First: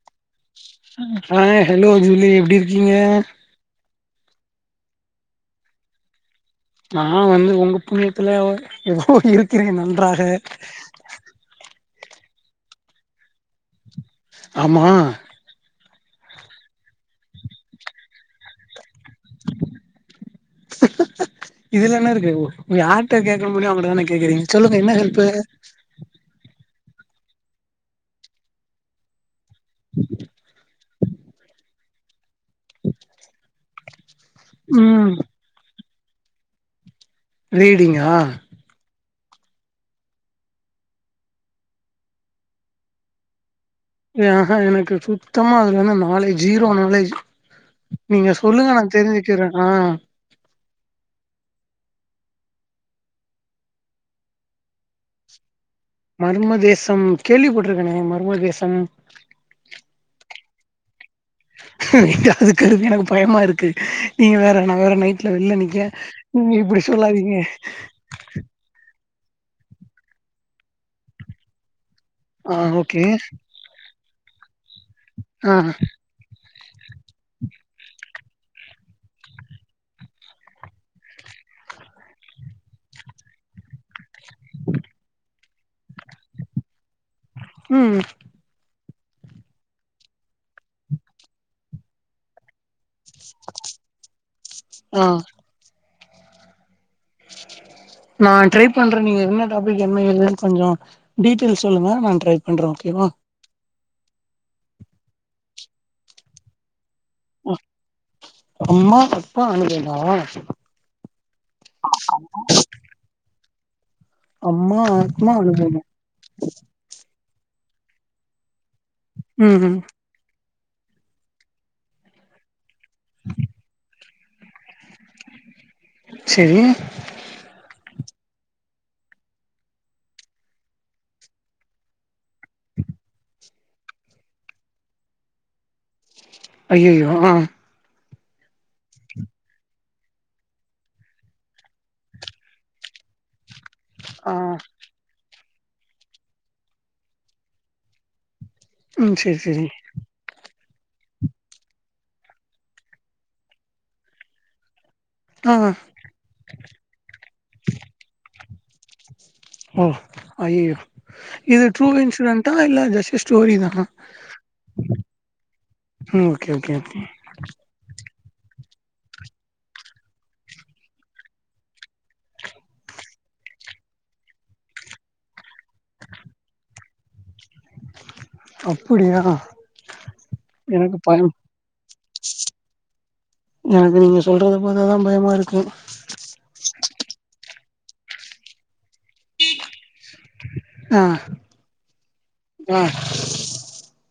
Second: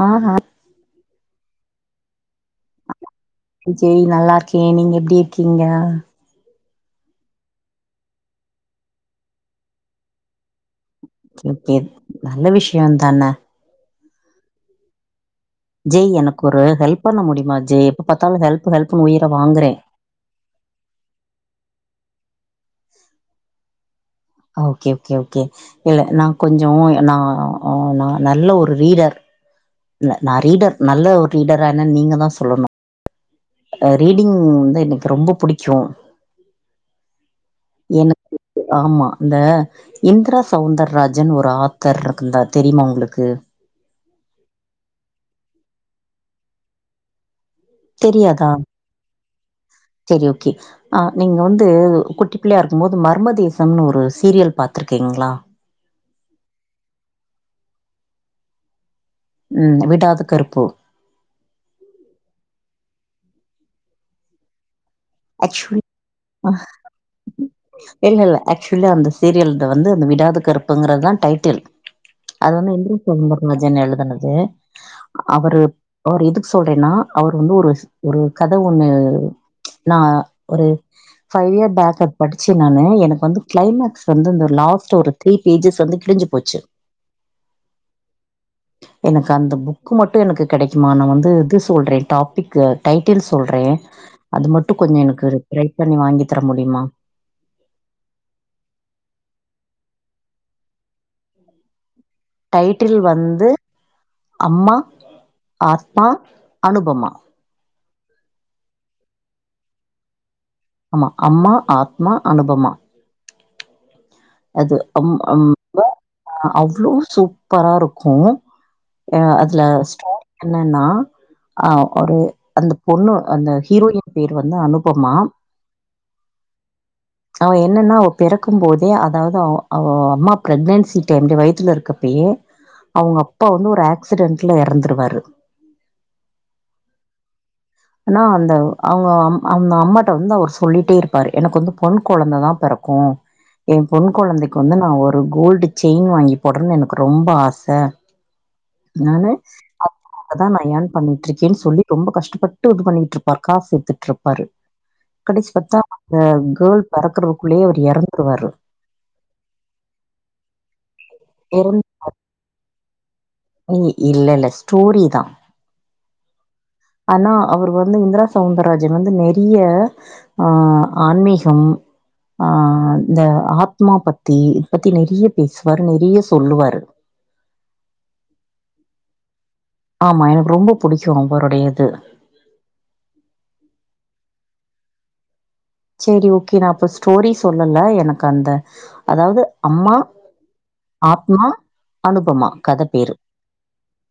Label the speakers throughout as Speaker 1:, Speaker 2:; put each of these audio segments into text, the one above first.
Speaker 1: ஆ ஆ
Speaker 2: hi hello Julie எப்டி இருக்கீங்க
Speaker 1: ஓகே நீங்க எப்டி இருக்கீங்க
Speaker 2: நா வந்து ஒங்க புண்ணியத்துல எதோ இருக்கிறேன் நன்றாக
Speaker 1: ஓகே நல்ல விஷயந்தானே
Speaker 2: ஆமா
Speaker 1: ஜெய் எனக்கொரு ஹெல்ப் பண்ண முடியுமா ஜெய் எப்ப பாத்தாலு ஹெல்ப்பு ஹெல்ப் ஹெல்ப்னு உயிர வாங்குறே
Speaker 2: இதுல என்ன இருக்கு யார்ட கேட்க முடியுமோ அவங்கட்ட தானே
Speaker 1: ஓகே ஓகே ஓகே இல்ல நா கொஞ்ச நா ஆ நா நல்ல ஒரு ரீடர் இல்ல நா ரீடர் நல்ல ஒர் ரீடரா என்னன் நீங்க தா சொ சொல்லன்னு அ ரீடிங் வந்து
Speaker 2: ம்
Speaker 1: எனக்கு ரொம்ப பிடிக்கும்
Speaker 2: ரீடிங்கா
Speaker 1: எனக்கு ஆமா இந்த இந்திரா சௌந்தர்ராஜன் ஒரு ஆத்தர் இருந்தார் தெரியுமா ஒங்களுக்கு
Speaker 2: ஏ ஆஹா எனக்கு சுத்தமா அதுல நாலேஜ் ஜீரோ நாலேஜ் நீங்க
Speaker 1: தெரியாதா
Speaker 2: சொல்லுங்க நா தெரிஞ்சுக்கிறேன் ஆ
Speaker 1: செரி ஓகே ஆ நீங்க வந்து கு ட்டிப்பிள்ளையா இருக்கும்போது மர்மதேசம்னு ஒரு சீரியல் பாத்துருக்கீங்களா
Speaker 2: மர்மதேசம் கேள்வி பட்டுருக்கேன மர்ம தேசம்
Speaker 1: ம் விடாது கருப்பு
Speaker 2: அதுக்கு இருக்கு எனக்கு பயமா இருக்கு நீங்க வேற நா வேற நைட்ல வெளில
Speaker 1: ஆக்சுவலி
Speaker 2: நிக்கேன் நீ இப்படி சொல்லாதீங்க
Speaker 1: சீரியல்ட வந்து இந்த விடாது கருப்புங்கறதுதா டைட்டில் அது
Speaker 2: ஆ
Speaker 1: வந்து இந்திர
Speaker 2: ஓகே
Speaker 1: சௌந்தர்ராஜன் எழுதுனது து
Speaker 2: ஆ
Speaker 1: அவரு ஒரு இது சொல்றேன்னா அவர் வந்து ஒரு ஒரு கத ஒண்ணு நா ஒரு ஃபை யேர் பேக் அது படிச்சு நாணு எனக்கு வந்து கிளைமேக்ஸ் வந்து இந்த லாஸ் ட் ஒரு த்ரீ பேஜஸ் வந்து கிழிஞ்சு போச்சு
Speaker 2: ம்
Speaker 1: எனக்கு அந்த புக் மட்டும் எனக்கு கிடைக்குமா நான் வந்து இது சொல்றேன் டாப்பிக்கு டைட்டில் சொல்றே அது மட்டும் கொஞ்சம்
Speaker 2: ஆ
Speaker 1: எனக்கு ட்ரை பண்ணி வாங்கி தர முடியுமா
Speaker 2: [unintelligible] நா ட்ரை பண்றேன் நீங்க என்ன டாப்பிக் என்ன ஏதுன்னு கொஞ்சொ டீடைல் சொல்லுங்க நா ட்ரை பண்றே
Speaker 1: டைட்டில்
Speaker 2: ஓகேவா
Speaker 1: வந்து அம்மா ஆத்மா அனுபமா
Speaker 2: ம் அம்மா அப்பா அனுபதா
Speaker 1: அம்மா அம்மா ஆத்மா அனுபமா அது
Speaker 2: அம்மா
Speaker 1: அம்
Speaker 2: ஆத்மா
Speaker 1: அம்
Speaker 2: அனுபமா
Speaker 1: [unintelligible] ஆ அவ்ளோ சூ ப்பரா இருக்கும் அ
Speaker 2: ம்
Speaker 1: அதுல
Speaker 2: ம்
Speaker 1: ஸ்டோரி என்னன்னா ஆ ஒரு அது அந்த பொண்ணு அந்த ஹீரோயின் பேர் வந்து அனுபமா
Speaker 2: செரி
Speaker 1: அவ என்னன்னா பிறக்கும் போதே அதாவது அவ அவ அம்மா பிரக்னன்சி ரெண்டு வயித்துல இருக்கப்பயே அவங்க அப்பா வந்து ஒரு ஆக்சிடென்ட்ல இறந்துருவாரு
Speaker 2: ஐயையோ ஆ
Speaker 1: ஆனா அந்த அவங்க அந்த அம்மாட்ட வந்து அவர் சொல்லிட்டே இருப்பாரு எனக்கு வந்து பொண் கொழந்தை தான் பிறக்கும்
Speaker 2: [unintelligible]
Speaker 1: என் பொண்
Speaker 2: ஆ
Speaker 1: கொழந்தைக்கு வந்து நான் ஒரு கோல்டு செயின் வாங்கி போடன்னு எனக்கு ரொம்ப ஆச
Speaker 2: ம்
Speaker 1: நான்னு
Speaker 2: செரி செரி
Speaker 1: அதான் நா யென் பண்ணிட்டு இருக்கேன்னு சொல்லி ரொம்ப கஷ்டப்ப ட்டு இது பண்ணிட்டு இருப்பாரு காசு சேத்துட்ருப்பாரு கடைசி
Speaker 2: ஆ
Speaker 1: பார்த்தா அந்த கேள் பிறக்கறதுக்குள்ளயே அவர் இறந்துருவாரு
Speaker 2: ஓ ஐயையோ இது
Speaker 1: இறந்
Speaker 2: ட்ரூ இன்சிடெண்டா இல்ல ஜஸ்ட் ஸ்டோரி
Speaker 1: இ
Speaker 2: தானா
Speaker 1: இல்ல, இல்ல. ஸ்டோரி தான்.
Speaker 2: ம் ஓகே ஓகே ஓகே
Speaker 1: ஆனா அவர் வந்து இந்திரா சௌவுந்தராஜ் வந்து நிறைய ஆ ஆன்மீகம் ஆ இந்த ஆத்மா பத்தி இத பத்தி நிறைய பேசுவார் நிறைய சொல்லுவாரு
Speaker 2: அப்புடியா
Speaker 1: ஆமா. ரொம்ப
Speaker 2: எனக்கு
Speaker 1: புடிக்கும்
Speaker 2: பயொ
Speaker 1: அவருடைய இது.
Speaker 2: எனக்கு நீங்க சொல்றத பாத்தாதா பயமா இருக்கு
Speaker 1: செரி ஓகே நான் இப்ப ஸ்டோரி சொல்லல எனக்கு அந்த அதாவது அம்மா
Speaker 2: ஆ
Speaker 1: ஆத்மா அனுபமா
Speaker 2: ஆ
Speaker 1: கத பேரு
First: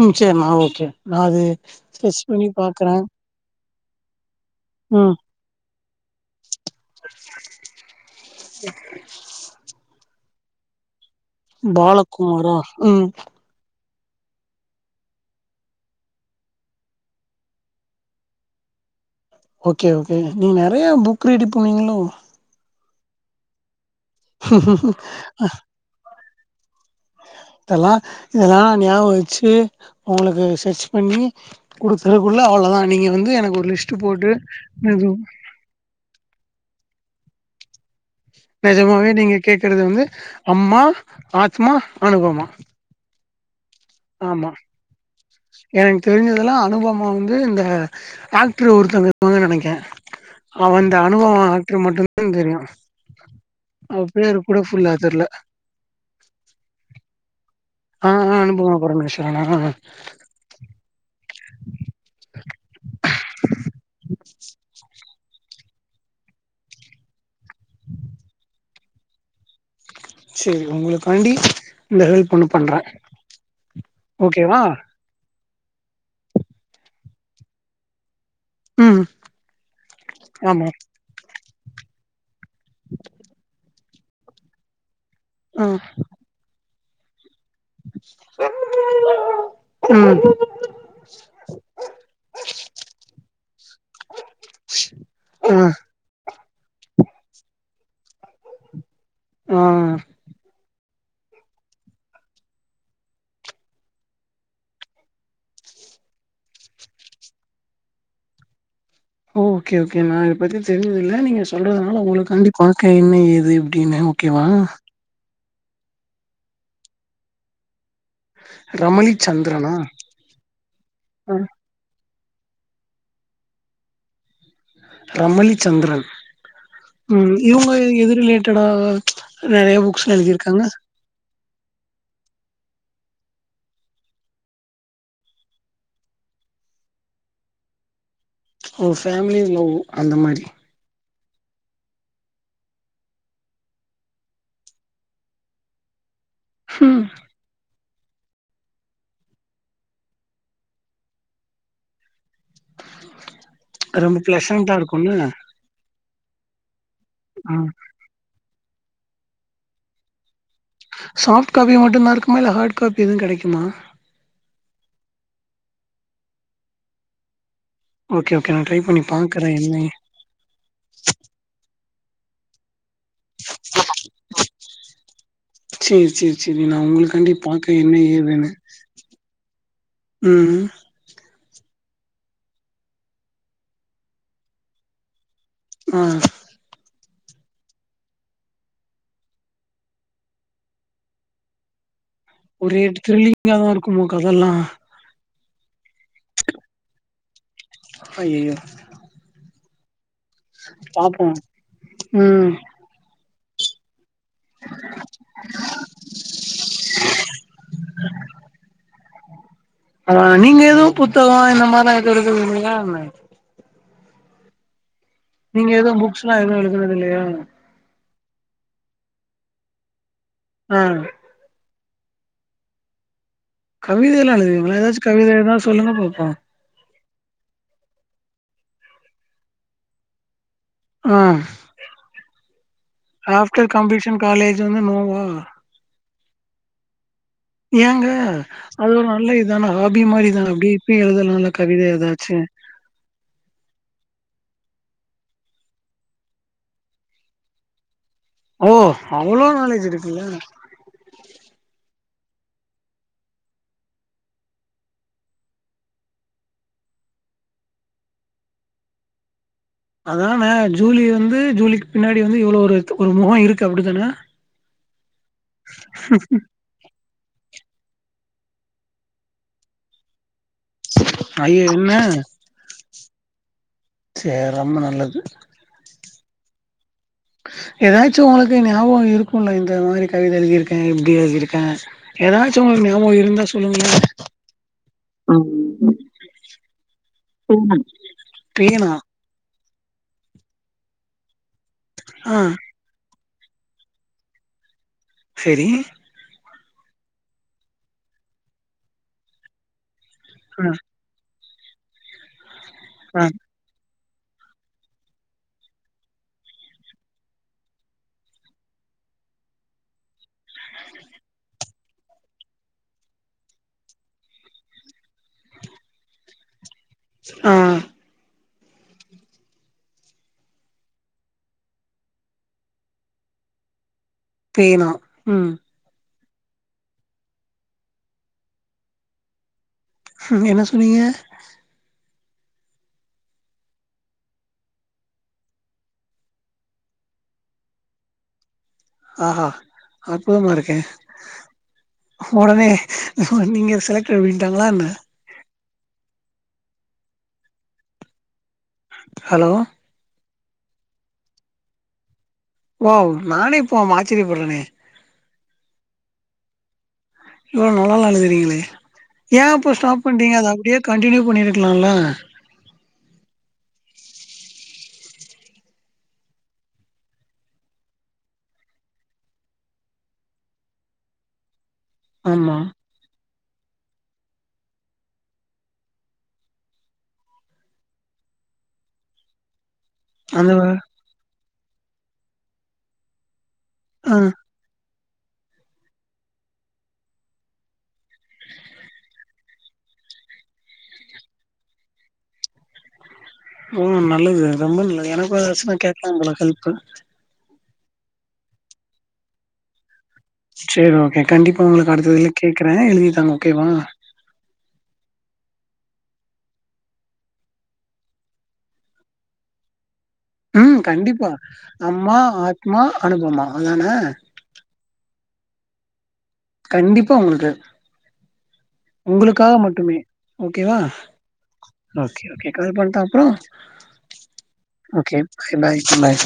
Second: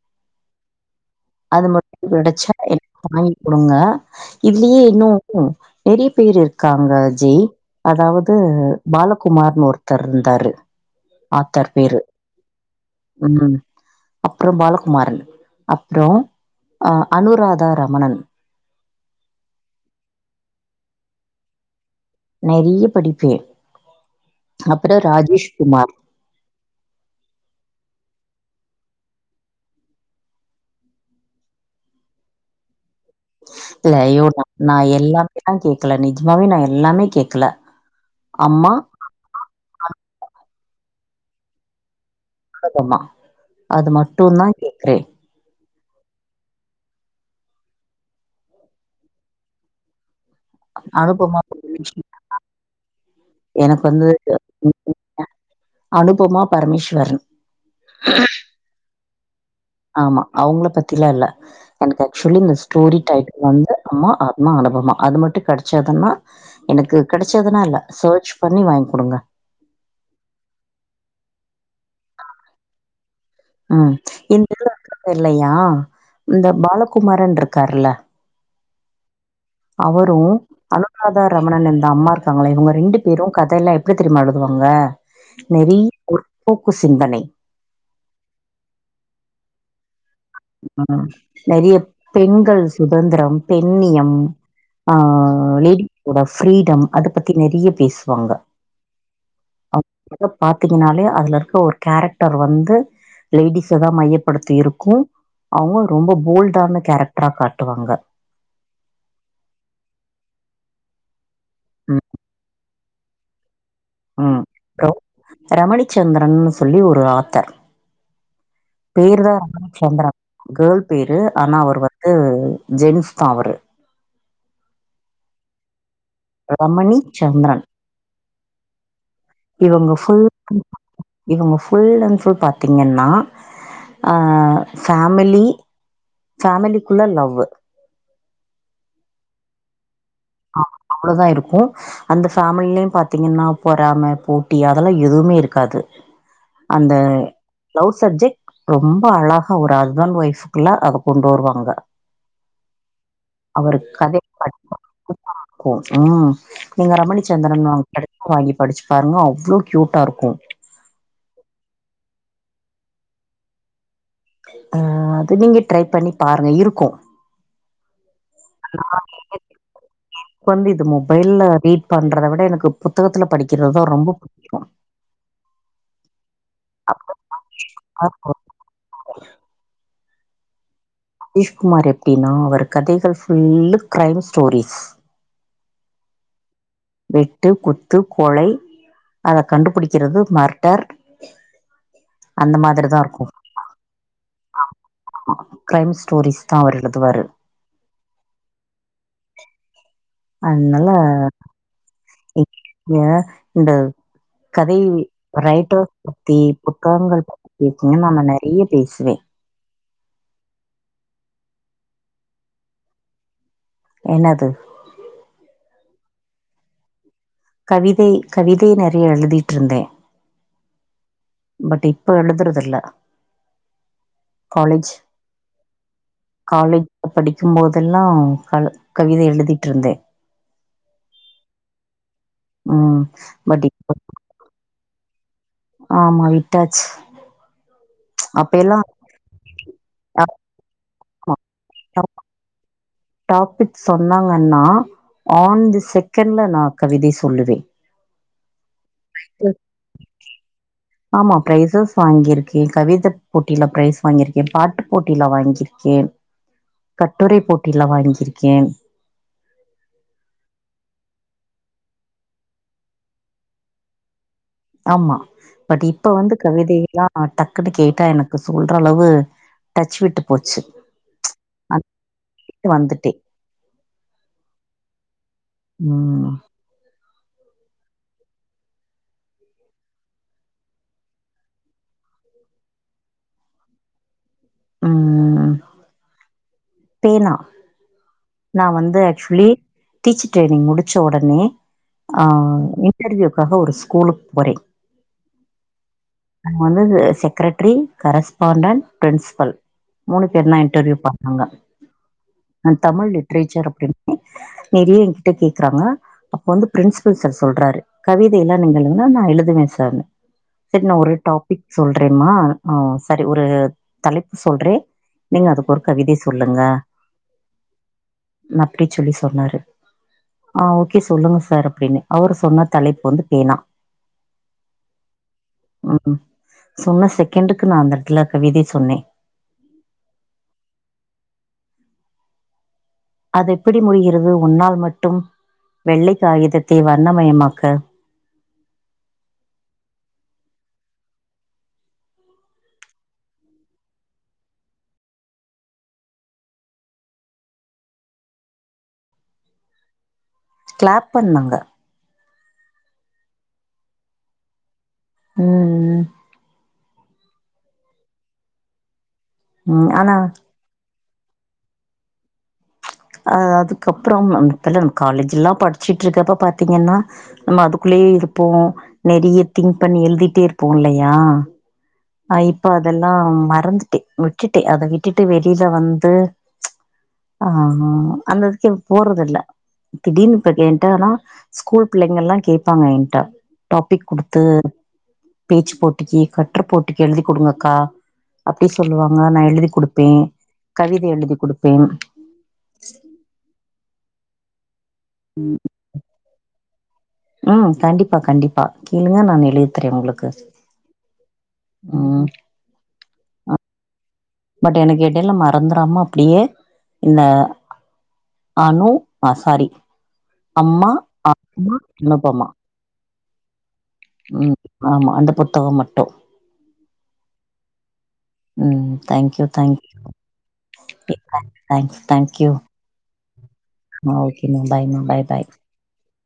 Speaker 2: ம் செரி நா ஓகே நா அது
Speaker 1: மட்டும்
Speaker 2: செர்ச் பண்ணி
Speaker 1: கிடைச்சா
Speaker 2: பாக்குறே
Speaker 1: எனக்கு வாங்கி குடுங்க. இதுலயே
Speaker 2: ம்
Speaker 1: இன்னும், நெறைய பேரு காங்கஜி, அதாவது பாலகுமார்னு ஒருத்தர் இருந்தாரு. ஆத்தர் பேரு
Speaker 2: பாலகுமாரா ம்
Speaker 1: அப்புறம் பாலகுமாரன், அப்புறோ அ அனுராதா ரமணன்.
Speaker 2: ஓகே, ஓகே, நீங்க நெறைய புக் ரீடி போனீங்களோ
Speaker 1: நறைய படிப்பே, அப்புறோ ராஜேஷ்குமார்
Speaker 2: ஆ இதெல்லா, இதெல்லா ஞாபகோ வெச்சி, உங்களுக்கு சர்ச் பண்ணி குடுத்தறக்குள்ள அவ அவ்ளோதா நீங்கோ
Speaker 1: இல்ல ஐயோ நோ நா எல்லாமேதா கேக்கல, நிஜ்மாவே நா எல்லாமே கேக்கல
Speaker 2: நிஜமாவே நீங்க கேக்குறது வந்து, அம்மா, ஆத்மா அனுப்பமா
Speaker 1: ஆமா அது மட்டு தா கேக்குறே
Speaker 2: எனக்கு தெரிஞ்சதெல்லா அனுப்பமா வந்து, இந்த ஆக்டர் ஒருத்தங்கவங்க இருக்காங்க நெனைக்கே அவே இந்த
Speaker 1: அனுபமா
Speaker 2: அனுப்பமா ஆக்டர்
Speaker 1: பரமேஸ்வரன்.
Speaker 2: மட்டுதா தெரியு
Speaker 1: எனக்கு வந்து
Speaker 2: அவர் பேரு கூட ஃபுல்லா தெர்ல.
Speaker 1: அனுபமா பரமேஸ்வரன்.
Speaker 2: அ அ அனுப்பம்மா பரமேஷ்வரனா
Speaker 1: ஆமா, அவுங்கள பத்திலா இல்ல, எனக்கு ஆக்சுவலி இந்த ஸ்டோரி டைட்டில் வந்து அம்மா, ஆத்மானு பா பா மா அது மட் டு கெடைச்சதுன்னா எனக்கு கெடைச்சதுனா இல்ல, சர்ச் பண்ணி வாங்கி குடுங்க.
Speaker 2: சேரி, உங்களுக்காண்டி இந்த ஹெல்ப் ஒன்னு பண்றே.
Speaker 1: ம் இந்த
Speaker 2: ஓகேவா
Speaker 1: இது இருக்காரு இல்லையா, இந்த பாலகுமாரன் இருக்கருல.
Speaker 2: ம்
Speaker 1: அவரு,
Speaker 2: ஆமா
Speaker 1: அனுராதா ரமணன் இந்த அம்மா காங்கள, இவங்க ரெண்டு பேரு கதல்லா எப்டி தெரியமா எழுதுவாங்க,
Speaker 2: ஆ
Speaker 1: நெறைய முற்போக் கு சிந்தனை
Speaker 2: ம்
Speaker 1: ம் நெறைய பெண்கள் சுதந்திரம், பெண்ணியம் ஆ
Speaker 2: ஆ
Speaker 1: லேடி [unintelligible] ஃபிரீடம் அத பத்தி நெறைய பேசுவாங்க
Speaker 2: ஆ
Speaker 1: [inaudible] பாத்தீங்கனாலே, அதுல இருக்க ஒரு கேரக்டர் வந்து, லேடிஸ் தா மையப்படுத்தி இருக்கு. அவுங்க ரொம்ப போல்டான, கேரக்டரா காட்டுவாங்க.
Speaker 2: ஒ ஓகே, ஓகே நா இத பத்தி தெரிஞ்சது இல்ல. நீங்க சொல்றதுனால
Speaker 1: ம்
Speaker 2: உங்களுக்காண்டி பாக்கே என்ன, ஏது எப் எப்படின்னு ஓகேவா
Speaker 1: ரமலிச்சந்திரன்னு சொல்லி ஒரு ஆத்தர்.
Speaker 2: ரமளி
Speaker 1: பேருதா
Speaker 2: சந்திரனா
Speaker 1: ரமலிச்சந்திரன். கேர்ள் பேரு
Speaker 2: ஆ
Speaker 1: ஆனா அவர் வந் து ஜென்ஸ் தா அவரு
Speaker 2: ரமலி சந்திரன்
Speaker 1: ரமணி
Speaker 2: ம்
Speaker 1: சந்திரன்
Speaker 2: இவங்க எது ரிலேட்டடா நெறைய
Speaker 1: இவங்க
Speaker 2: புக்ஸ்லா
Speaker 1: ஃபுல்
Speaker 2: எழுதிருக்காங்க
Speaker 1: இவங்க ஃபுல் அண்ட் ஃபுல் பாத்தீங்கன்னா, அ ஃபேமிலி ஃபேமிலிக்குள்ள லவ்வு
Speaker 2: ஒ ஃபேமிலி லவ் அந்த மாரி
Speaker 1: குள்ளதா இருக்கு அந்த ஃபேமில்லியு பாத்தீங்கன்னா பொறம, போட்டி அதெல்லா எதுவுமே இருக்காது. அந்த
Speaker 2: ம்
Speaker 1: லவ் சப்ஜெக்ட் ரொம்ப அழகா ஒரு ஹஸ்பண்ட் ஒய்ஃபுக்குள்ள, அத கொண்டு வருவாங்க.
Speaker 2: ரொம்ப பிளசன்டா இருக்கும்ல.
Speaker 1: கு ம் நீங்க ரமலிச்சந்திரன்
Speaker 2: ஆ
Speaker 1: அவுங்க புக் கெடச்சா வாங்கி படிச் பாருங்கா, அவ்ளோ கியூட்டா இருக்கு
Speaker 2: சாஃப்ட் காபி மட்டு தா இருக்குமா? இல்ல ஹார்ட் காபி எதுவு கெடைக்குமா?
Speaker 1: அ அது நீங்க ட்ரை பண்ணி பாருங்க இருக்கு.
Speaker 2: ஓகே ஓகே நா ட்ரை பண்ணி பாக்குறே என்ன
Speaker 1: தம்பி இது மொபைல்ல ரீட் பண்றத விட எனக்கு புத்தகத்துல படிக்கிறதுதான் ரொம்ப புடிக்கும்.
Speaker 2: செரி செரி செரி நான் உங்களுக்காண்டி பாக்க என்ன
Speaker 1: ஆ
Speaker 2: ஏதுன்னு ம்
Speaker 1: ஹரிஷ் குமார் எப்டின்னா அவர் கதைகள் புல்லா கிரைம் ஸ்டோரிஸ்
Speaker 2: ஆ
Speaker 1: வெட்டு குத்து கொலை அத கண்டுபுடிக்கிறது மர்டர் அந்த
Speaker 2: ஒரே
Speaker 1: மாதிரிதா இருக்கு
Speaker 2: த்ரில்லிங்காதான் இருக்குமோ கதைல்லாம்
Speaker 1: கிரைம் ஸ்டோரிஸ் தான் அவரு எழுதுவாறு.
Speaker 2: அய்யய்யோ
Speaker 1: அனால
Speaker 2: ம்
Speaker 1: ஏ இந்த கதை ரைட்டர்ஸ் பத்தி புத்தகங்கள் பத்தி நம்ம நெறையா பேசுவேன்.
Speaker 2: ஆ நீங்க எதும் புத்தகம் இந்த மாரிலா எழுதறது இல்லையா என்ன
Speaker 1: என்னாது
Speaker 2: நீங்க எதும் புக்ஸ்ல்லாம் எதும் எழுதறது இல்லையா
Speaker 1: கவிதை கவிதை நெறையா எழுதிட்டு இருந்தேன்.
Speaker 2: ம்
Speaker 1: பட் இப்போ எழுதுறது இல்ல.
Speaker 2: கவிதைலா எழுதுவீங்களா
Speaker 1: காலேஜ்
Speaker 2: ஏதாச்சு கவிதை எதா சொல்லுங்க பாப்போ
Speaker 1: காலேஜ் படிக்கும்போதெ இன்னும் கவிதை எழுதிட்டு இருந்தேன்.
Speaker 2: ம்
Speaker 1: ம் பட்
Speaker 2: ஆப்டர்
Speaker 1: இப்ப
Speaker 2: கம்பீஷன் காலேஜ் வந்து நோவா.
Speaker 1: ஆமா விட்டாச்சு.
Speaker 2: ஏங்க
Speaker 1: அப்ப எல்லாம்
Speaker 2: அது ஒரு நல்ல இதான ஹாபி மாரிதான பீபி எழுதலாம் இல்ல.
Speaker 1: [inaudible] டாபிக் சொன்னா உங்க அண்ணா ஆன் தி செகண்ட்ல நா கவிதை சொல்லுவேன்.
Speaker 2: ஓ அவ்ளோ நாலேஜ் இருக்குல்ல.
Speaker 1: வாங்கியிருக்கேன் கவித போட்டியில பிரைஸ் வாங்கியிருக்கேன். பாட்டு போட்டியில வாங்கியிருக்கேன். கட்டுரை போட்டியில வாங்கியிருக்கேன்.
Speaker 2: அதான ஜூலி வந்து ஜூலிக்கு பின்னாடி வந்து இவ்ளோ ஒரு து ஒரு மொகம் இருக்கு. அப்டிதான
Speaker 1: ஆமா பட் இப்ப வந்து கவிதைலா ஆ டக்குன்னு கேட்டா எனக்கு சொல்ற அளவு டச் விட்டு போச்சு
Speaker 2: ஐயோ என்ன
Speaker 1: [inaudible] வந்துட்டேன்.
Speaker 2: சே ரம்ப நல்லது.
Speaker 1: ம்
Speaker 2: [inaudible] ஏதாச்சும் உங்களுக்கு ஞாபகம் இருக்கும் இல்ல இந்த மாரி கவிதை எழுதிருக்கேன் எப்டி எழுதி இருக்கேன் ஏதாச்சும் உங்களு க்கு ஞாபகம் இருந்தா சொல்லுங்களா ம்
Speaker 1: பேனா நான்
Speaker 2: பேனா
Speaker 1: வந்து ஆக்சுவலி டீச்சர் ட்ரைனிங் முடிச்ச உடனே ஆ இன்டர்வியூ காக ஒரு ஸ்கூலுக்கு போறேன்
Speaker 2: சரி
Speaker 1: நாங்க வந்து செக்ரேட்டரி கரஸ்பாண்டன்ட் பிரின்சிபல். மூணு பேரும் தான்
Speaker 2: ஆ
Speaker 1: இன்டர்வியூ பாத்தாங்க. நா தமிழ்
Speaker 2: ஆ
Speaker 1: லிட்ரேச்சர் அப்டின்னு
Speaker 2: [unintelligible]
Speaker 1: நெறிய என்கிட்ட கேக்குறாங்க அப்ப வந்து பிரின்சிபல் சார் சொல்றாரு கவிதை எல்லாம் நீங்கள் என்னன்னா எழுதுவ சார்னு சரி நான் ஒரு டாபிக் சொல்றேமா ஆ சரி ஒரு தலைப்பு சொல்றேன் நீங்க அதுக்கு ஒரு கவிதை சொல்லுங்க.
Speaker 2: ம்
Speaker 1: னப்டி சொல்லி சொன்னாரு ஆ ஓகே சொல்லுங்க சார் அப்டின்னே அவரு சொன்ன தலைப்பு வந்து பேனா
Speaker 2: பேனா ம்
Speaker 1: சொன்ன செகண்டுக்கு நா அந்த எடத்துல கவிதே சொன்னே
Speaker 2: ம் என்ன சொன்னீங்க
Speaker 1: அது எப்டி முடிகிறது உன்னால் மட்டும் வெள்ளை காகிதத்தை வர்ணமயமாக்க
Speaker 2: ஆஹா அற்புதாம இருக்கே உடனே நீங்க செலக்ட்டட் அப்டின்டாங்களா என்ன ஹலோ
Speaker 1: கிளாப் பண்ணாங்க
Speaker 2: வாவ் நானே இப்போம் ஆச்சரியப்பட்றேனே
Speaker 1: ம் ம்
Speaker 2: இவ்ளோ நல்லால்லா எழுதுறீங்களே ஏன் இப்போ
Speaker 1: ம்
Speaker 2: ஸ்டாப்
Speaker 1: ஆனா
Speaker 2: பண்டீங்க அத அப்டியே கன்டினியூ பண்ணியிருக்கலால
Speaker 1: அ அதுக்கப்புறம் அப்பல்லாம் காலேஜ் எல்லாம் படிச்சுட்டு இருக்கப்ப பாத்தீங்கன்னா நம்ம அதுக்குள்ளயே இருப்போ நெறைய திங்க் பண்ணி எழுதிட்டே இருப்போ இல்லையா அ
Speaker 2: ஆமா
Speaker 1: இப்ப அதெல்லா மறந்துட்டே விட்டுட்டே அத விட்டுட்டு வெளில வந்து ஆ ஆ அந்ததுக்கு இப்போ போறது இல்ல திடீர்னு இப்ப
Speaker 2: அந்த
Speaker 1: கேன்டால்லா ஸ்கூல் பிள்ளைங்கெல்லா கேட்பாங்க ஏன்ட டாபிக்
Speaker 2: ஆ
Speaker 1: குடுத்து பேச்சு போட்டிக்கு கட்ரை போட்டிக்கு எழுதி குடுங்க அக்கா அப்டி சொல்லுவாங்க நா எழுதிக் குடுப்பேன் கவிதை எழுதி குடுப்பேன்
Speaker 2: ம் நல்லது ரொம்ப நல்லது எனக்கும் ஏதாச்சுன்னா கேக்கலாம் போல ஹெல்ப்பு
Speaker 1: ம் கண்டிப்பா கண்டிப்பா கேழுங்க நான் எழுதுத்துறேன் உங்களுக்கு
Speaker 2: சேரி ஓகே கண்டிப்பா உங்களுக்கு அடுத்த
Speaker 1: ம்
Speaker 2: இதுல கேக்குறே எழுதிதாங்க ஓகேவா
Speaker 1: பட் எனக்கு எடையில மறந்துறாம அப்டியே இன்ன அனு ஆ சாரி
Speaker 2: ம்
Speaker 1: அம்மா
Speaker 2: கண்டிப்பா
Speaker 1: ஆத்மா
Speaker 2: அம்மா
Speaker 1: அனுபமா
Speaker 2: ஆத்மா அனுபமா அதானே
Speaker 1: ம் ஆமா அந்த புத்தக மட்டு
Speaker 2: கண்டிப்பா உங்களுக்கு
Speaker 1: ம் தேங்க்யூ
Speaker 2: உங்களுக்காக
Speaker 1: தேங்க்யூ
Speaker 2: மட்டுமே ஓகே வா
Speaker 1: thanks
Speaker 2: okay
Speaker 1: thank you
Speaker 2: okay call பண்டா அப்றோ
Speaker 1: ஆ ஓகேமா பாய்மா
Speaker 2: ஓகே
Speaker 1: பாய்
Speaker 2: பாய் பாய்